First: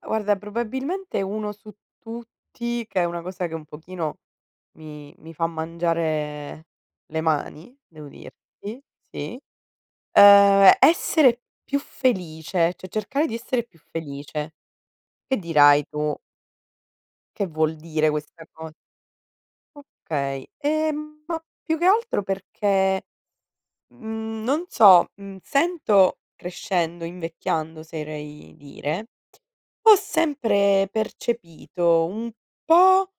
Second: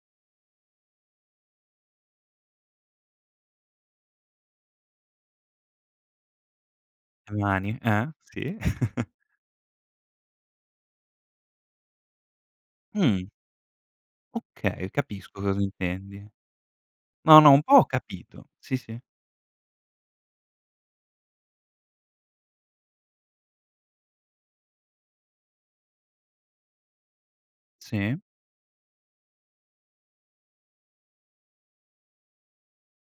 Guarda, probabilmente uno su tutti, che è una cosa che, un pochino, mi mi fa mangiare, le E mani, mani, devo eh, sì. dirti, sì, uhm, essere più felice, cioè, Mh. cercare di essere più felice. Okay, Che capisco cosa dirai, tu intendi. No, "che no, un po' vuol ho dire questa capito, co" sì, sì. Okay. E, mhmm, ma più che altro perché, mhmm, non so, mhmm, sento crescendo, invecchiando, Sì. oserei dire, ho sempre percepito, un po',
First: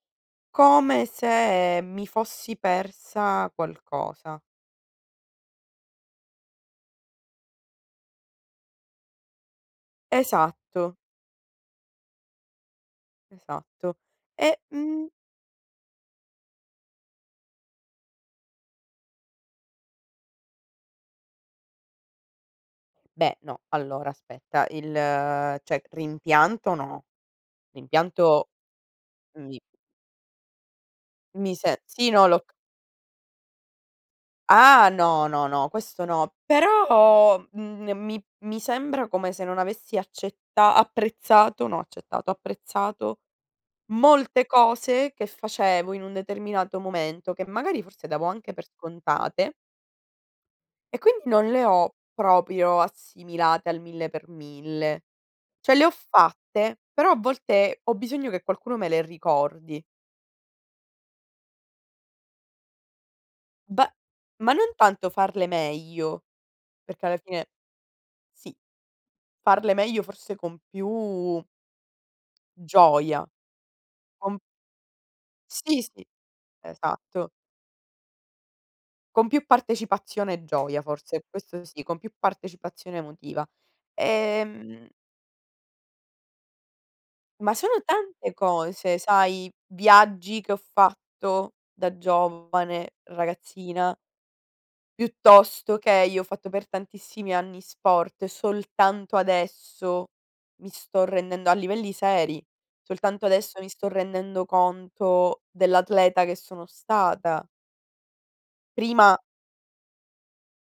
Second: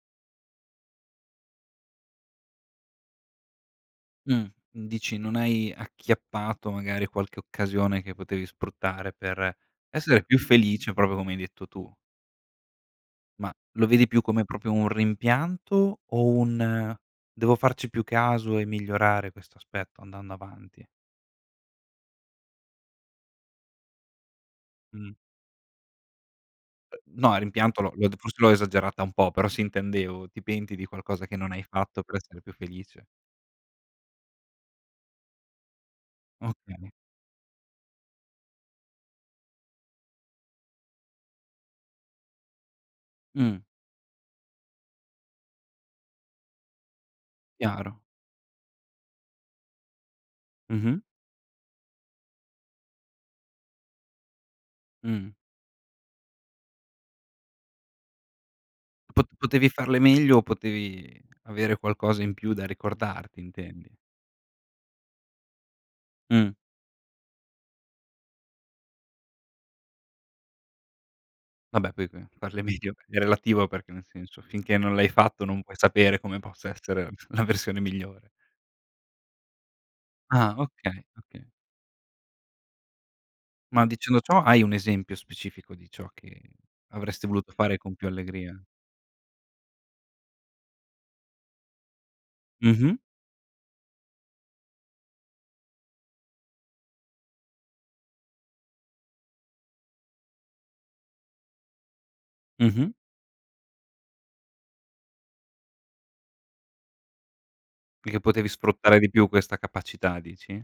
come se mi fossi persa Mh, qualcosa. n dici, non hai acchiappato, magari, qualche occasione che potevi sfruttare per, essere più felice, Esatto. proprio come hai detto tu. Ma, lo Esatto. vedi più come E, proprio un mhmm rimpianto, o un: "Devo farci più caso, e migliorare questo aspetto andando avanti"? Beh, no, allora, aspetta. Il Mh. cioè, rimpianto, no. No, il rimpianto l'ho d forse Rimpianto, l'ho esagerata un po', però [unintelligible] sì, intendevo, ti penti di qualcosa che non Mi hai se fatto sì, per no, lo essere c più felice? Ah, no, no, no, questo no. Okay. Però, mhmm, n mi mi sembra come se non avessi accetta apprezzato, no accettato, apprezzato, Mh. molte cose che facevo in un determinato momento, che magari, Chiaro. forse, davo anche per scontate e Mh-mh. quindi non le ho, proprio, assimilate al 1.000‰. Mh. Cioè le ho fatte, però, a volte, ho bisogno che qualcuno me le Pot potevi ricordi. farle meglio, o potevi avere qualcosa in più da ricordarti, Be intendi. ma non tanto farle meglio, Mh. perché alla fine, sì, farle meglio, forse, con più Vabbè poi qui parle medio, è gioia. relativo, perché nel Con senso, finché non l'hai fatto, non puoi Sì, sì, sapere come possa essere la f esatto. la versione migliore. Con più partecipazione e Ah, gioia, okay, forse, okay. questo sì, con più partecipazione emotiva. Ma, dicendo ciò, E, hai 1 mhmm esempio specifico, di ciò che avresti voluto Ma fare, sono con più tante allegria? cose, sai: viaggi che ho fatto da giovane, Mh-mh. ragazzina piuttosto che io ho fatto per tantissimi anni sport, e soltanto adesso mi sto rendendo a livelli seri, Mh-mh. soltanto adesso mi sto rendendo conto dell'atleta che sono stata Perché potevi sfruttare di prima più questa capacità, dici?